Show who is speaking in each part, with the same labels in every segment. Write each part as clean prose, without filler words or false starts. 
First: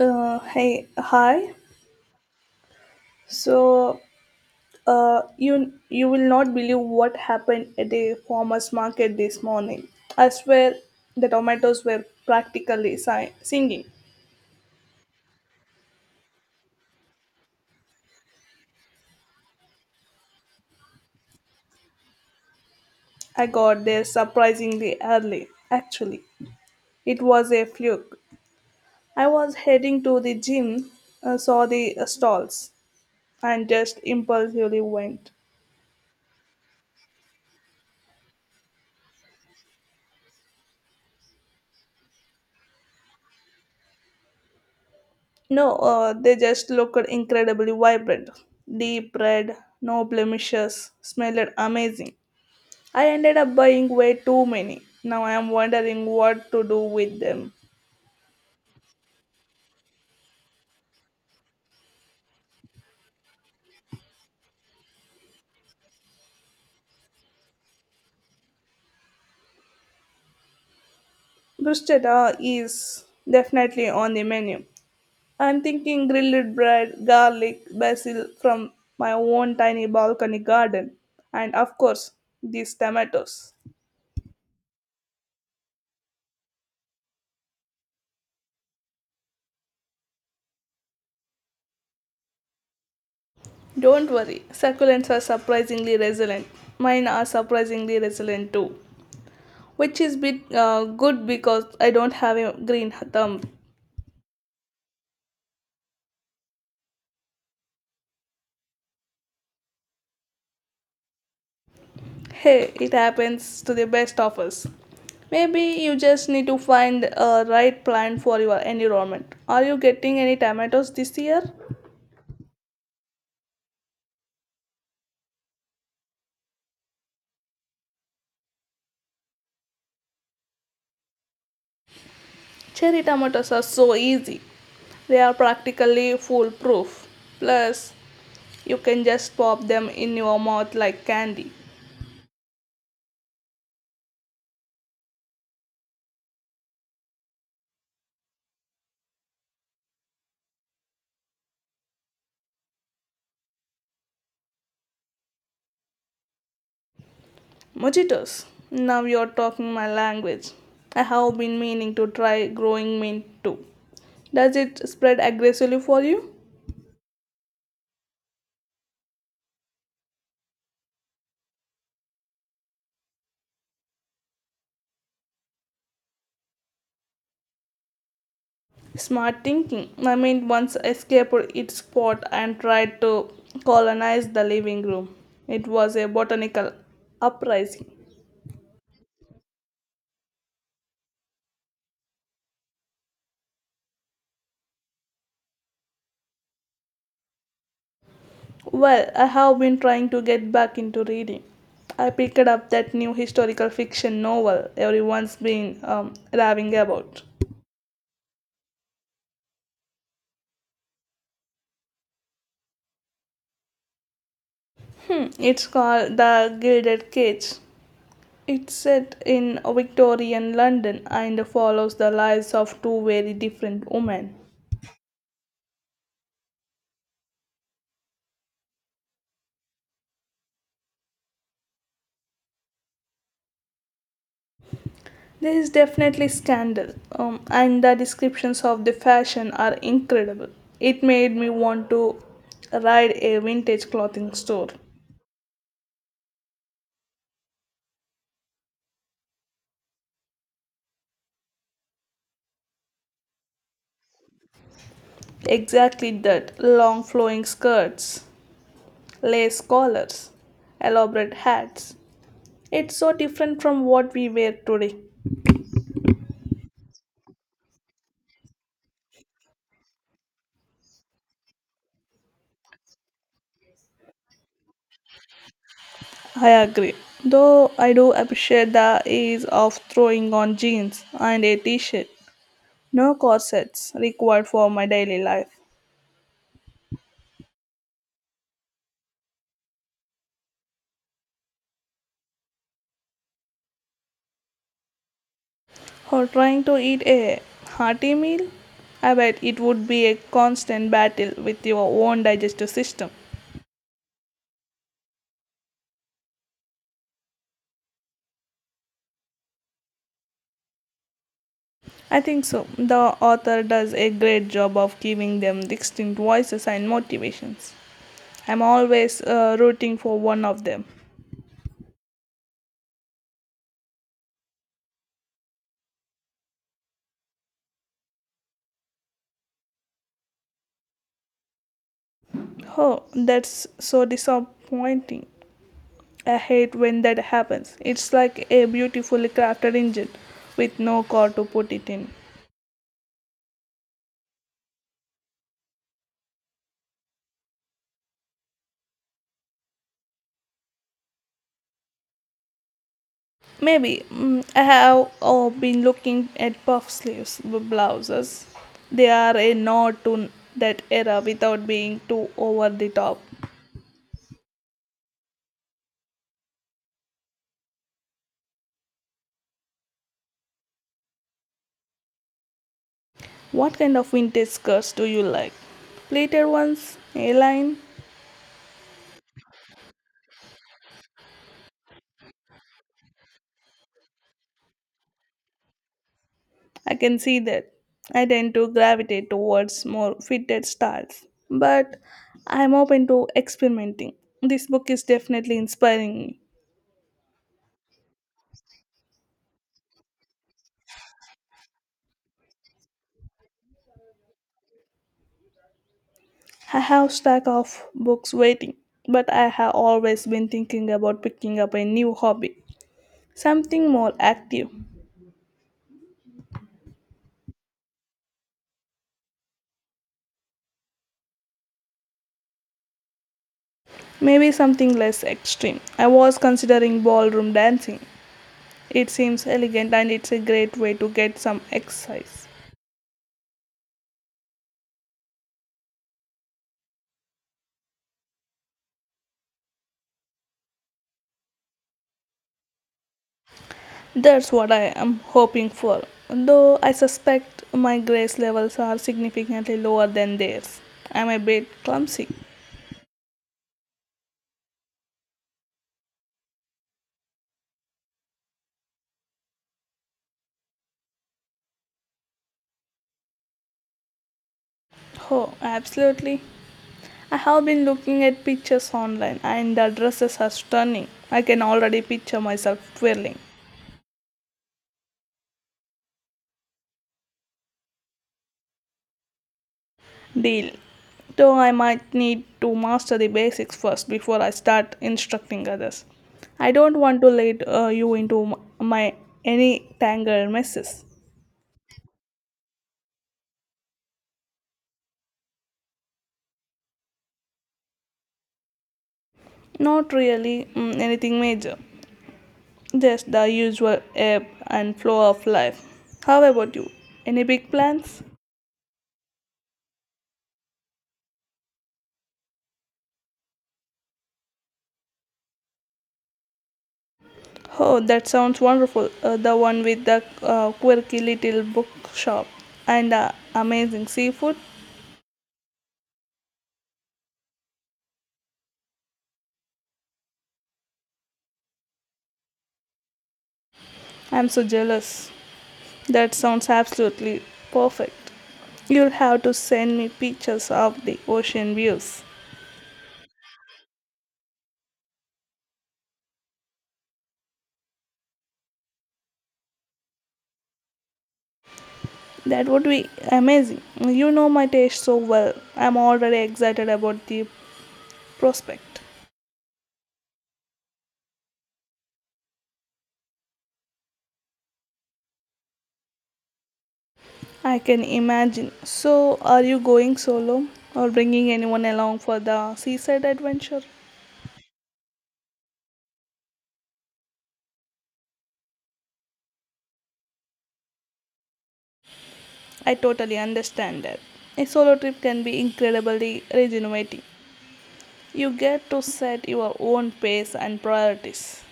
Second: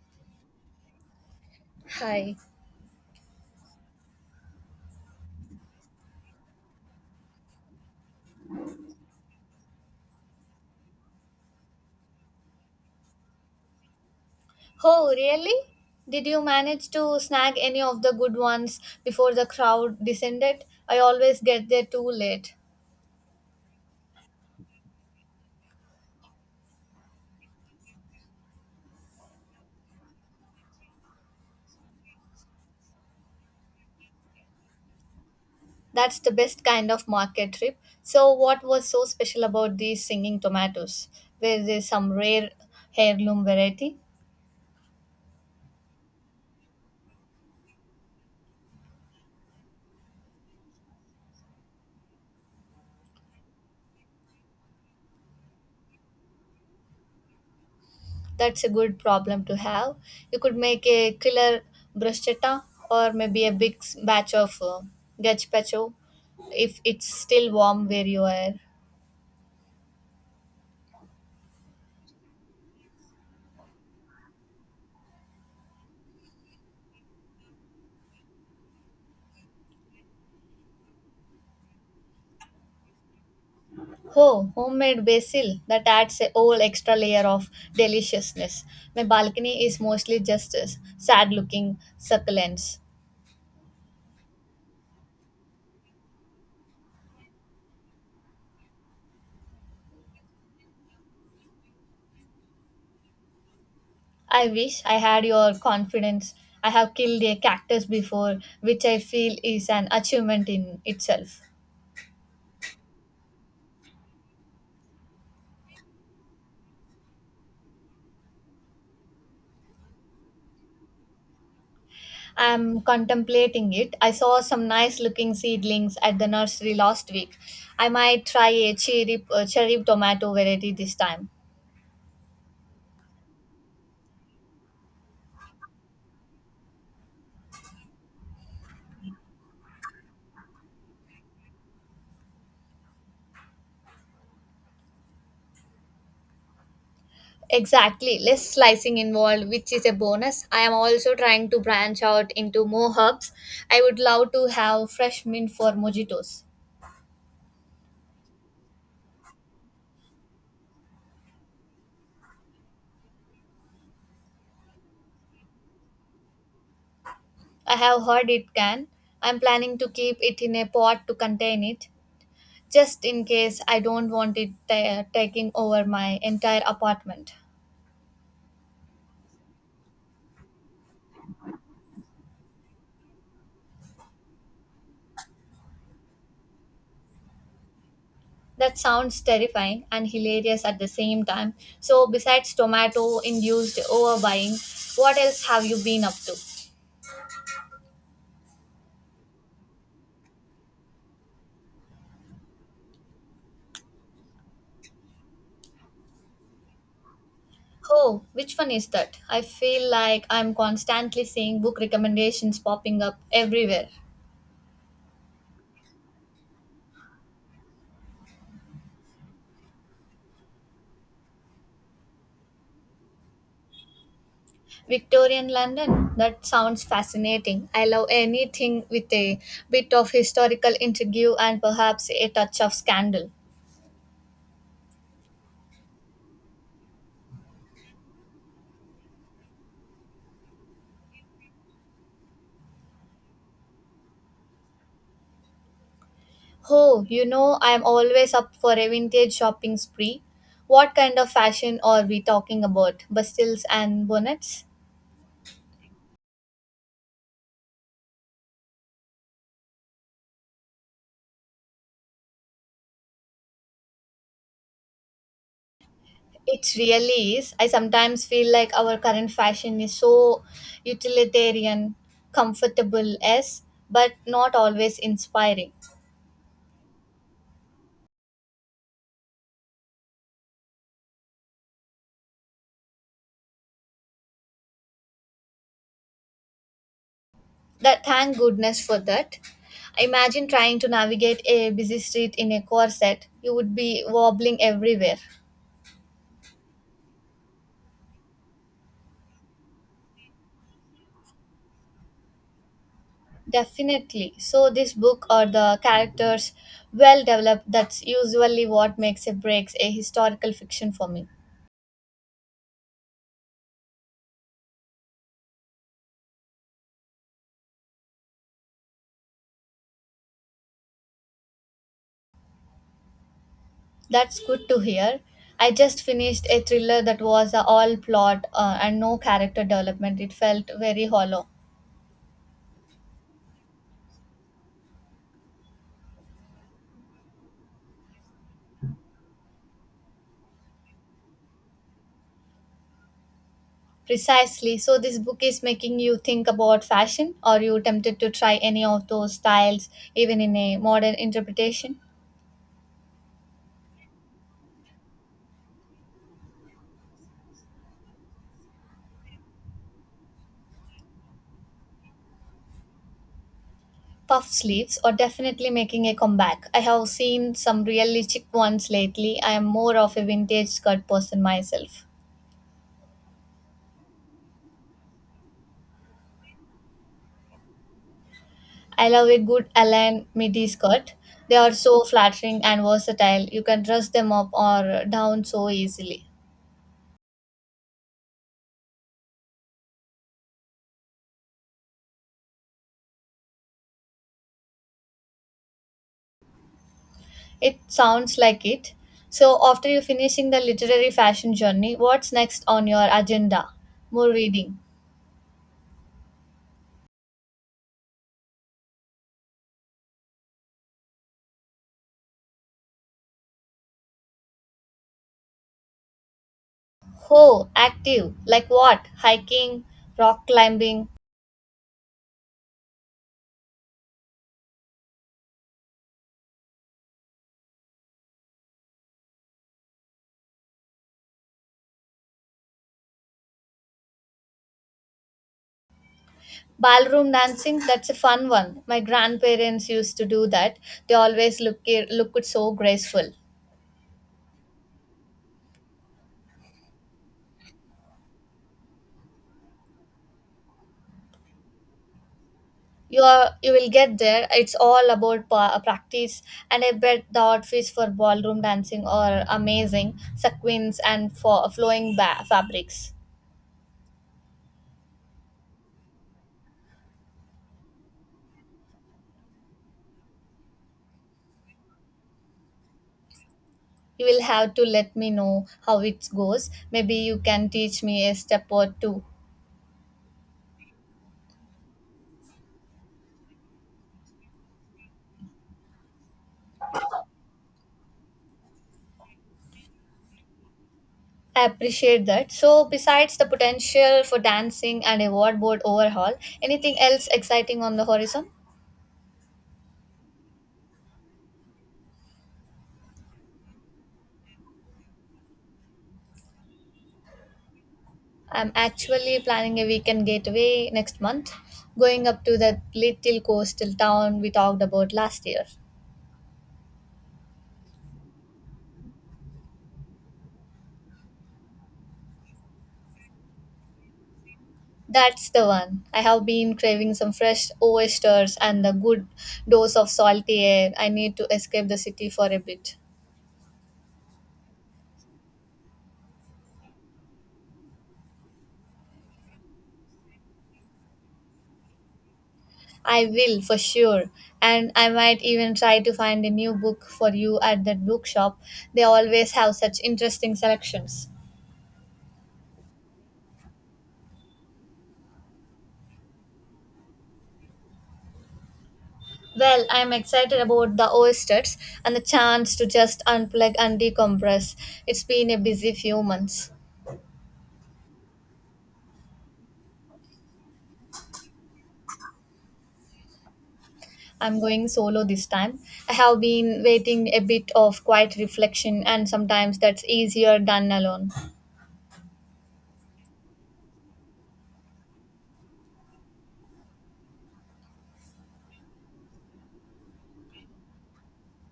Speaker 1: Hey, hi.
Speaker 2: Hi.
Speaker 1: So, you will not believe what happened at the farmers market this morning. I swear, the tomatoes were practically singing.
Speaker 2: Oh, really? Did you manage to snag any of the good ones before the crowd descended? I always get there too late.
Speaker 1: I got there surprisingly early. Actually, it was a fluke. I was heading to the gym, saw the stalls, and just impulsively went.
Speaker 2: That's the best kind of market trip. So, what was so special about these singing tomatoes? Were there some rare heirloom variety?
Speaker 1: No, they just looked incredibly vibrant. Deep red, no blemishes, smelled amazing. I ended up buying way too many. Now I am wondering what to do with them.
Speaker 2: That's a good problem to have. You could make a killer bruschetta or maybe a big batch of gazpacho if it's still warm where you are.
Speaker 1: Bruschetta is definitely on the menu. I'm thinking grilled bread, garlic, basil from my own tiny balcony garden, and of course, these tomatoes.
Speaker 2: Oh, homemade basil that adds a whole extra layer of deliciousness. My balcony is mostly just sad looking succulents.
Speaker 1: Don't worry, succulents are surprisingly resilient. Mine are surprisingly resilient too, which is bit good because I don't have a green thumb.
Speaker 2: I wish I had your confidence. I have killed a cactus before, which I feel is an achievement in itself.
Speaker 1: Hey, it happens to the best of us. Maybe you just need to find a right plant for your environment. Are you getting any tomatoes this year?
Speaker 2: I am contemplating it. I saw some nice looking seedlings at the nursery last week. I might try a cherry tomato variety this time.
Speaker 1: Cherry tomatoes are so easy. They are practically foolproof. Plus, you can just pop them in your mouth like candy.
Speaker 2: Exactly, less slicing involved, which is a bonus. I am also trying to branch out into more herbs. I would love to have fresh mint for mojitos.
Speaker 1: Mojitos. Now you're talking my language. I have been meaning to try growing mint too. Does it spread aggressively for you?
Speaker 2: I have heard it can. I'm planning to keep it in a pot to contain it, just in case I don't want it taking over my entire apartment.
Speaker 1: Smart thinking. My mind once escaped its spot and tried to colonize the living room. It was a botanical uprising.
Speaker 2: That sounds terrifying and hilarious at the same time. So, besides tomato induced overbuying, what else have you been up to?
Speaker 1: Well, I have been trying to get back into reading. I picked up that new historical fiction novel everyone's been raving about.
Speaker 2: Oh, which one is that? I feel like I'm constantly seeing book recommendations popping up everywhere.
Speaker 1: It's called The Gilded Cage. It's set in Victorian London and follows the lives of two very different women.
Speaker 2: Victorian London? That sounds fascinating. I love anything with a bit of historical intrigue and perhaps a touch of scandal.
Speaker 1: There is definitely scandal, and the descriptions of the fashion are incredible. It made me want to ride a vintage clothing store.
Speaker 2: Oh, you know, I'm always up for a vintage shopping spree. What kind of fashion are we talking about? Bustles and bonnets?
Speaker 1: Exactly that long flowing skirts, lace collars, elaborate hats. It's so different from what we wear today.
Speaker 2: It really is. I sometimes feel like our current fashion is so utilitarian, comfortable, yes, but not always inspiring.
Speaker 1: I agree. Though I do appreciate the ease of throwing on jeans and a t shirt. No corsets required for my daily life.
Speaker 2: That thank goodness for that. Imagine trying to navigate a busy street in a corset. You would be wobbling everywhere.
Speaker 1: Or trying to eat a hearty meal, I bet it would be a constant battle with your own digestive system.
Speaker 2: Definitely. So this book or the characters well developed that's usually what makes or breaks a historical fiction for me.
Speaker 1: I think so. The author does a great job of giving them distinct voices and motivations. I'm always rooting for one of them.
Speaker 2: That's good to hear. I just finished a thriller that was a all plot and no character development. It felt very hollow.
Speaker 1: Oh, that's so disappointing. I hate when that happens. It's like a beautifully crafted engine with no core to put it in.
Speaker 2: Precisely. So, this book is making you think about fashion. Are you tempted to try any of those styles, even in a modern interpretation?
Speaker 1: Maybe I have been looking at puff sleeves blouses. They are a nod to that era without being too over the top.
Speaker 2: Puff sleeves are definitely making a comeback. I have seen some really chic ones lately. I am more of a vintage skirt person myself.
Speaker 1: What kind of vintage skirts do you like? Pleated ones, A-line.
Speaker 2: I love a good Alan midi skirt. They are so flattering and versatile. You can dress them up or down so easily.
Speaker 1: I can see that. I tend to gravitate towards more fitted styles, but I am open to experimenting. This book is definitely inspiring me.
Speaker 2: It sounds like it. So after you finishing the literary fashion journey, what's next on your agenda? More reading.
Speaker 1: I have stack of books waiting, but I have always been thinking about picking up a new hobby, something more active,
Speaker 2: Oh, active. Like what? Hiking, rock climbing,
Speaker 1: maybe something less extreme. I was considering ballroom dancing. It seems elegant and it's a great way to get some exercise.
Speaker 2: ballroom dancing. That's a fun one. My grandparents used to do that. They always looked so graceful.
Speaker 1: That's what I am hoping for, though I suspect my grace levels are significantly lower than theirs. I'm a bit clumsy.
Speaker 2: You are you will get there. It's all about practice, and I bet the outfits for ballroom dancing are amazing sequins and for flowing fabrics.
Speaker 1: Oh, absolutely. I have been looking at pictures online and the dresses are stunning. I can already picture myself twirling.
Speaker 2: You will have to let me know how it goes. Maybe you can teach me a step or two.
Speaker 1: Deal. Though I might need to master the basics first before I start instructing others. I don't want to lead you into my any tangled messes.
Speaker 2: I appreciate that. So besides the potential for dancing and a wardrobe overhaul, anything else exciting on the horizon?
Speaker 1: Not really, anything major, just the usual ebb and flow of life. How about you? Any big plans?
Speaker 2: I'm actually planning a weekend getaway next month, going up to that little coastal town we talked about last year.
Speaker 1: Oh, that sounds wonderful. The one with the quirky little bookshop and amazing seafood.
Speaker 2: That's the one. I have been craving some fresh oysters and a good dose of salty air. I need to escape the city for a bit.
Speaker 1: I'm so jealous. That sounds absolutely perfect. You'll have to send me pictures of the ocean views.
Speaker 2: I will for sure, and I might even try to find a new book for you at that bookshop. They always have such interesting selections.
Speaker 1: That would be amazing. You know my taste so well. I'm already excited about the prospect.
Speaker 2: Well, I'm excited about the oysters and the chance to just unplug and decompress. It's been a busy few months.
Speaker 1: I can imagine. So, are you going solo or bringing anyone along for the seaside adventure?
Speaker 2: I'm going solo this time. I have been waiting a bit of quiet reflection, and sometimes that's easier done alone.
Speaker 1: I totally understand that. A solo trip can be incredibly rejuvenating. You get to set your own pace and priorities,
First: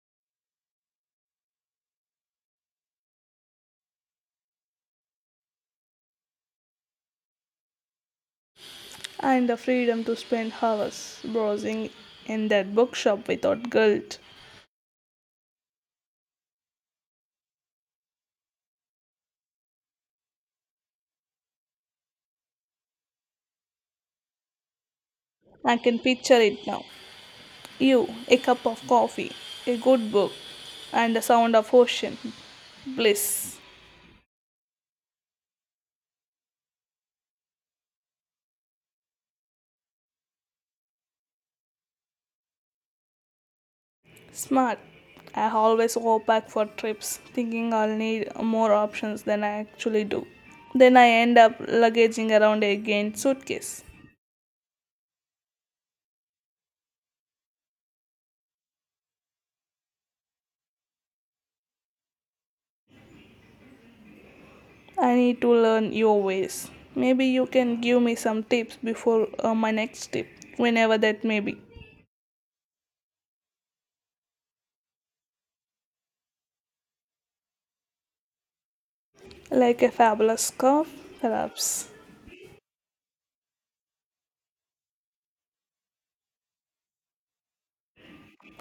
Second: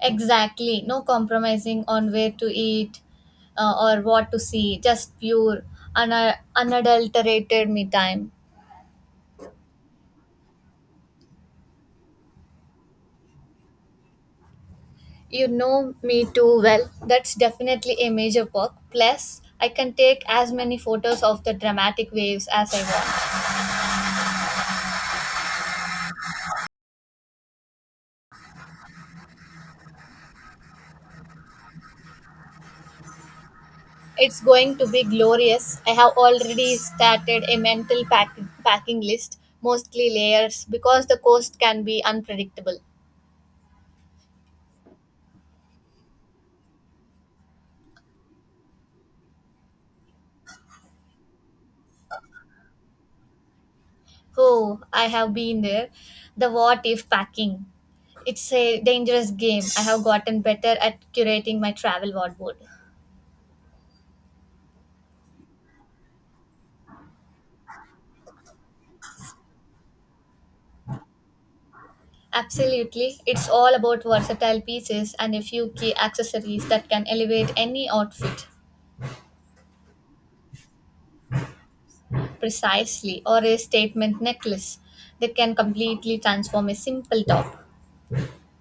Speaker 2: Exactly, no compromising on where to eat or what to see, just pure, unadulterated me time.
Speaker 1: and the freedom to spend hours browsing in that bookshop without guilt.
Speaker 2: You know me too well. That's definitely a major perk. Plus, I can take as many photos of the dramatic waves as I want.
Speaker 1: I can picture it now. You, a cup of coffee, a good book, and the sound of ocean. Bliss.
Speaker 2: It's going to be glorious. I have already started a mental packing list, mostly layers, because the coast can be unpredictable.
Speaker 1: Smart. I always go back for trips thinking I'll need more options than I actually do. Then I end up luggaging around a giant suitcase.
Speaker 2: Oh, I have been there. The what if packing. It's a dangerous game. I have gotten better at curating my travel wardrobe.
Speaker 1: I need to learn your ways. Maybe you can give me some tips before my next trip, whenever that may be.
Speaker 2: Absolutely. It's all about versatile pieces and a few key accessories that can elevate any outfit
Speaker 1: Like a fabulous scarf, perhaps.
Speaker 2: precisely, or a statement necklace that can completely transform a simple top.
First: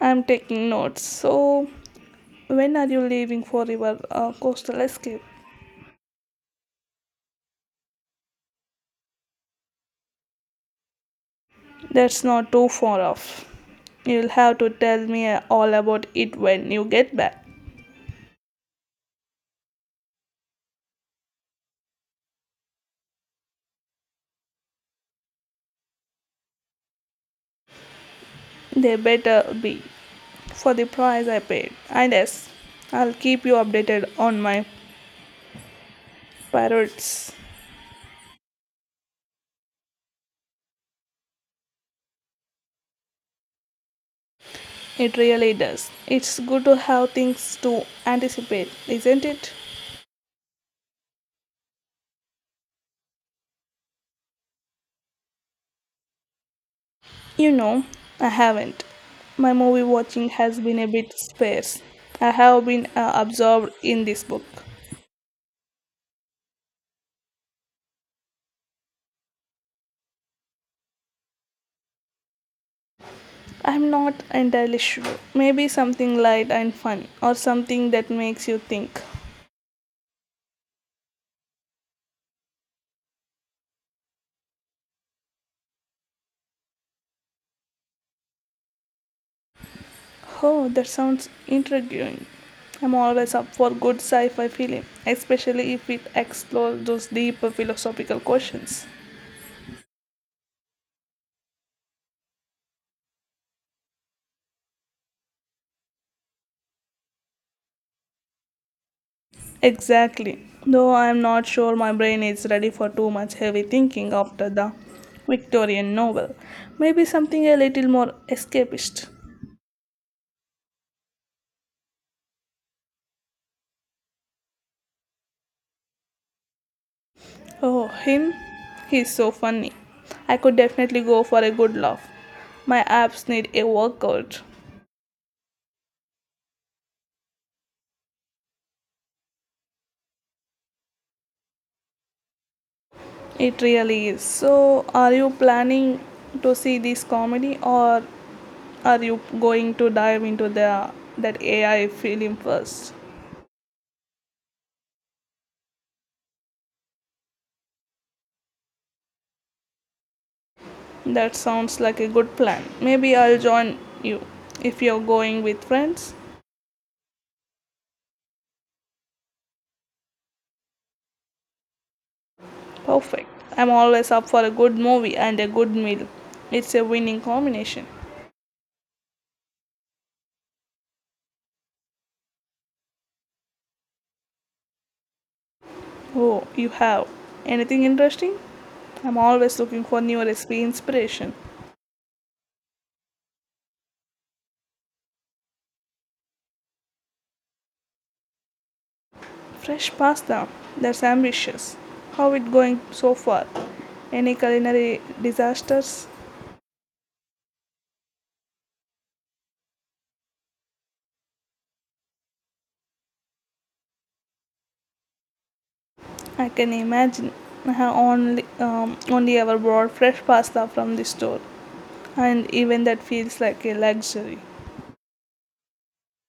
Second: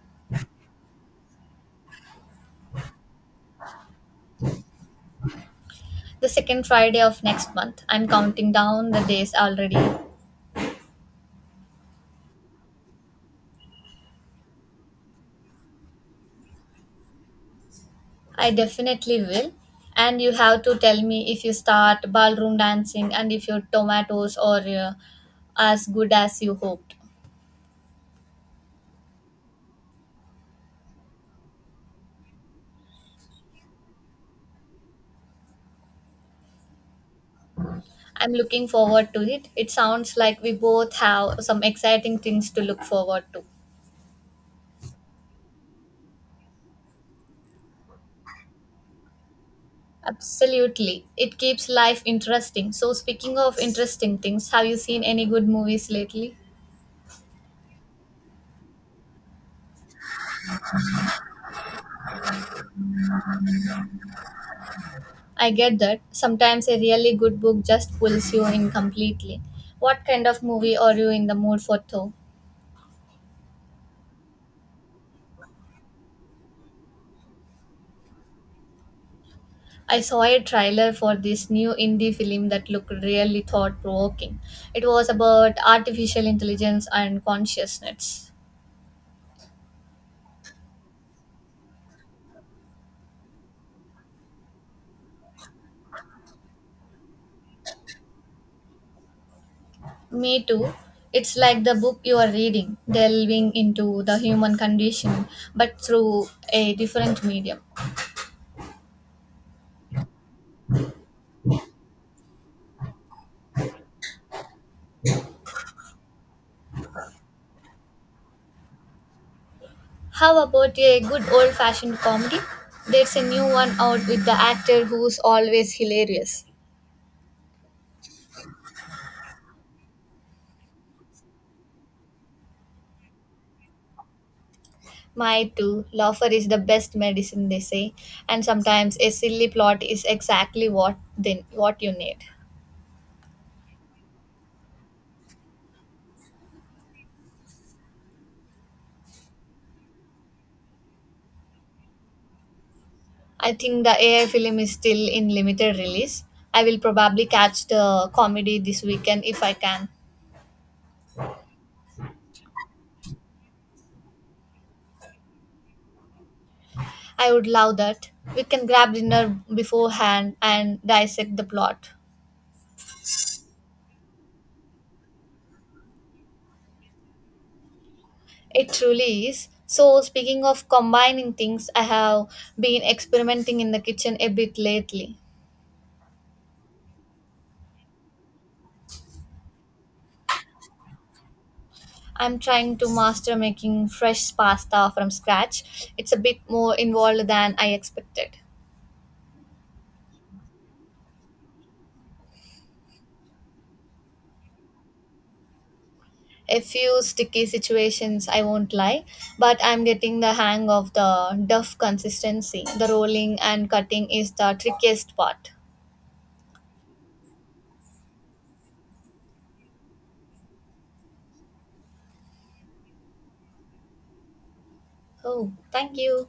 Speaker 1: I'm taking notes. So, when are you leaving for your coastal escape?
Speaker 2: The second Friday of next month. I'm counting down the days already.
Speaker 1: That's not too far off. You'll have to tell me all about it when you get back.
Speaker 2: I definitely will. And you have to tell me if you start ballroom dancing and if your tomatoes are as good as you hoped.
Speaker 1: They better be for the price I paid. And yes, I'll keep you updated on my parrots.
Speaker 2: I'm looking forward to it. It sounds like we both have some exciting things to look forward to.
Speaker 1: It really does. It's good to have things to anticipate, isn't it?
Speaker 2: Absolutely. It keeps life interesting. So, speaking of interesting things, have you seen any good movies lately?
Speaker 1: You know, I haven't. My movie watching has been a bit sparse. I have been absorbed in this book.
Speaker 2: I get that. Sometimes a really good book just pulls you in completely. What kind of movie are you in the mood for, though?
Speaker 1: I'm not entirely sure. Maybe something light and fun, or something that makes you think.
Speaker 2: I saw a trailer for this new indie film that looked really thought provoking. It was about artificial intelligence and consciousness.
Speaker 1: Oh, that sounds intriguing. I'm always up for good sci fi film, especially if it explores those deeper philosophical questions.
Speaker 2: Me too. It's like the book you are reading, delving into the human condition, but through a different medium.
Speaker 1: Exactly. Though I'm not sure my brain is ready for too much heavy thinking after the Victorian novel. Maybe something a little more escapist.
Speaker 2: How about a good old fashioned comedy? There's a new one out with the actor who's always hilarious.
Speaker 1: Oh, him? He's so funny. I could definitely go for a good laugh. My abs need a workout.
Speaker 2: My too. Laughter is the best medicine, they say, and sometimes a silly plot is exactly what you need.
Speaker 1: It really is. So, are you planning to see this comedy or are you going to dive into the that AI film first?
Speaker 2: I think the AI film is still in limited release. I will probably catch the comedy this weekend if I can.
Speaker 1: That sounds like a good plan. Maybe I'll join you if you're going with friends.
Speaker 2: I would love that. We can grab dinner beforehand and dissect the plot.
Speaker 1: Perfect. I'm always up for a good movie and a good meal. It's a winning combination.
Speaker 2: It truly is. So, speaking of combining things, I have been experimenting in the kitchen a bit lately.
Speaker 1: Oh, you have. Anything interesting? I'm always looking for new recipe inspiration.
Speaker 2: I'm trying to master making fresh pasta from scratch. It's a bit more involved than I expected.
Speaker 1: Fresh pasta. That's ambitious. How it going so far? Any culinary disasters?
Speaker 2: A few sticky situations, I won't lie, but I'm getting the hang of the duff consistency. The rolling and cutting is the trickiest part.
Speaker 1: I can imagine. I have only ever bought fresh pasta from the store, and even that feels like a luxury.
Speaker 2: Oh, thank you.